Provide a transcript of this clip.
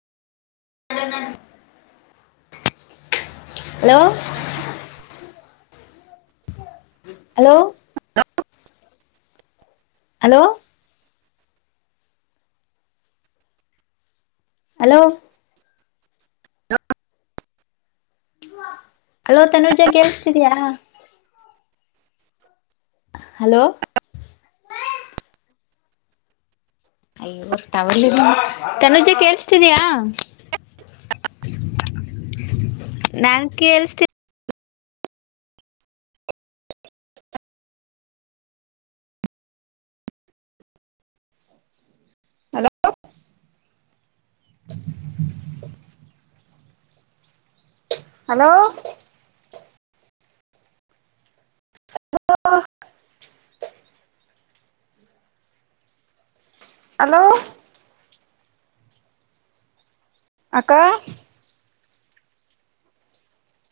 Hello hello hello hello hello Tanuja ಕೇೇಳಸ್ತಿದಯಾ. Hello ಅಯ್ಯವರ್ ತನುಜ ಕೇೇಳಸ್ತಿದಯ ನಾನ್ ಕೇಳಸ್ತೇ ಹಲೋ ಹಲೋ ಹಲೋ ಹಲೋ ಅಕ್ಕ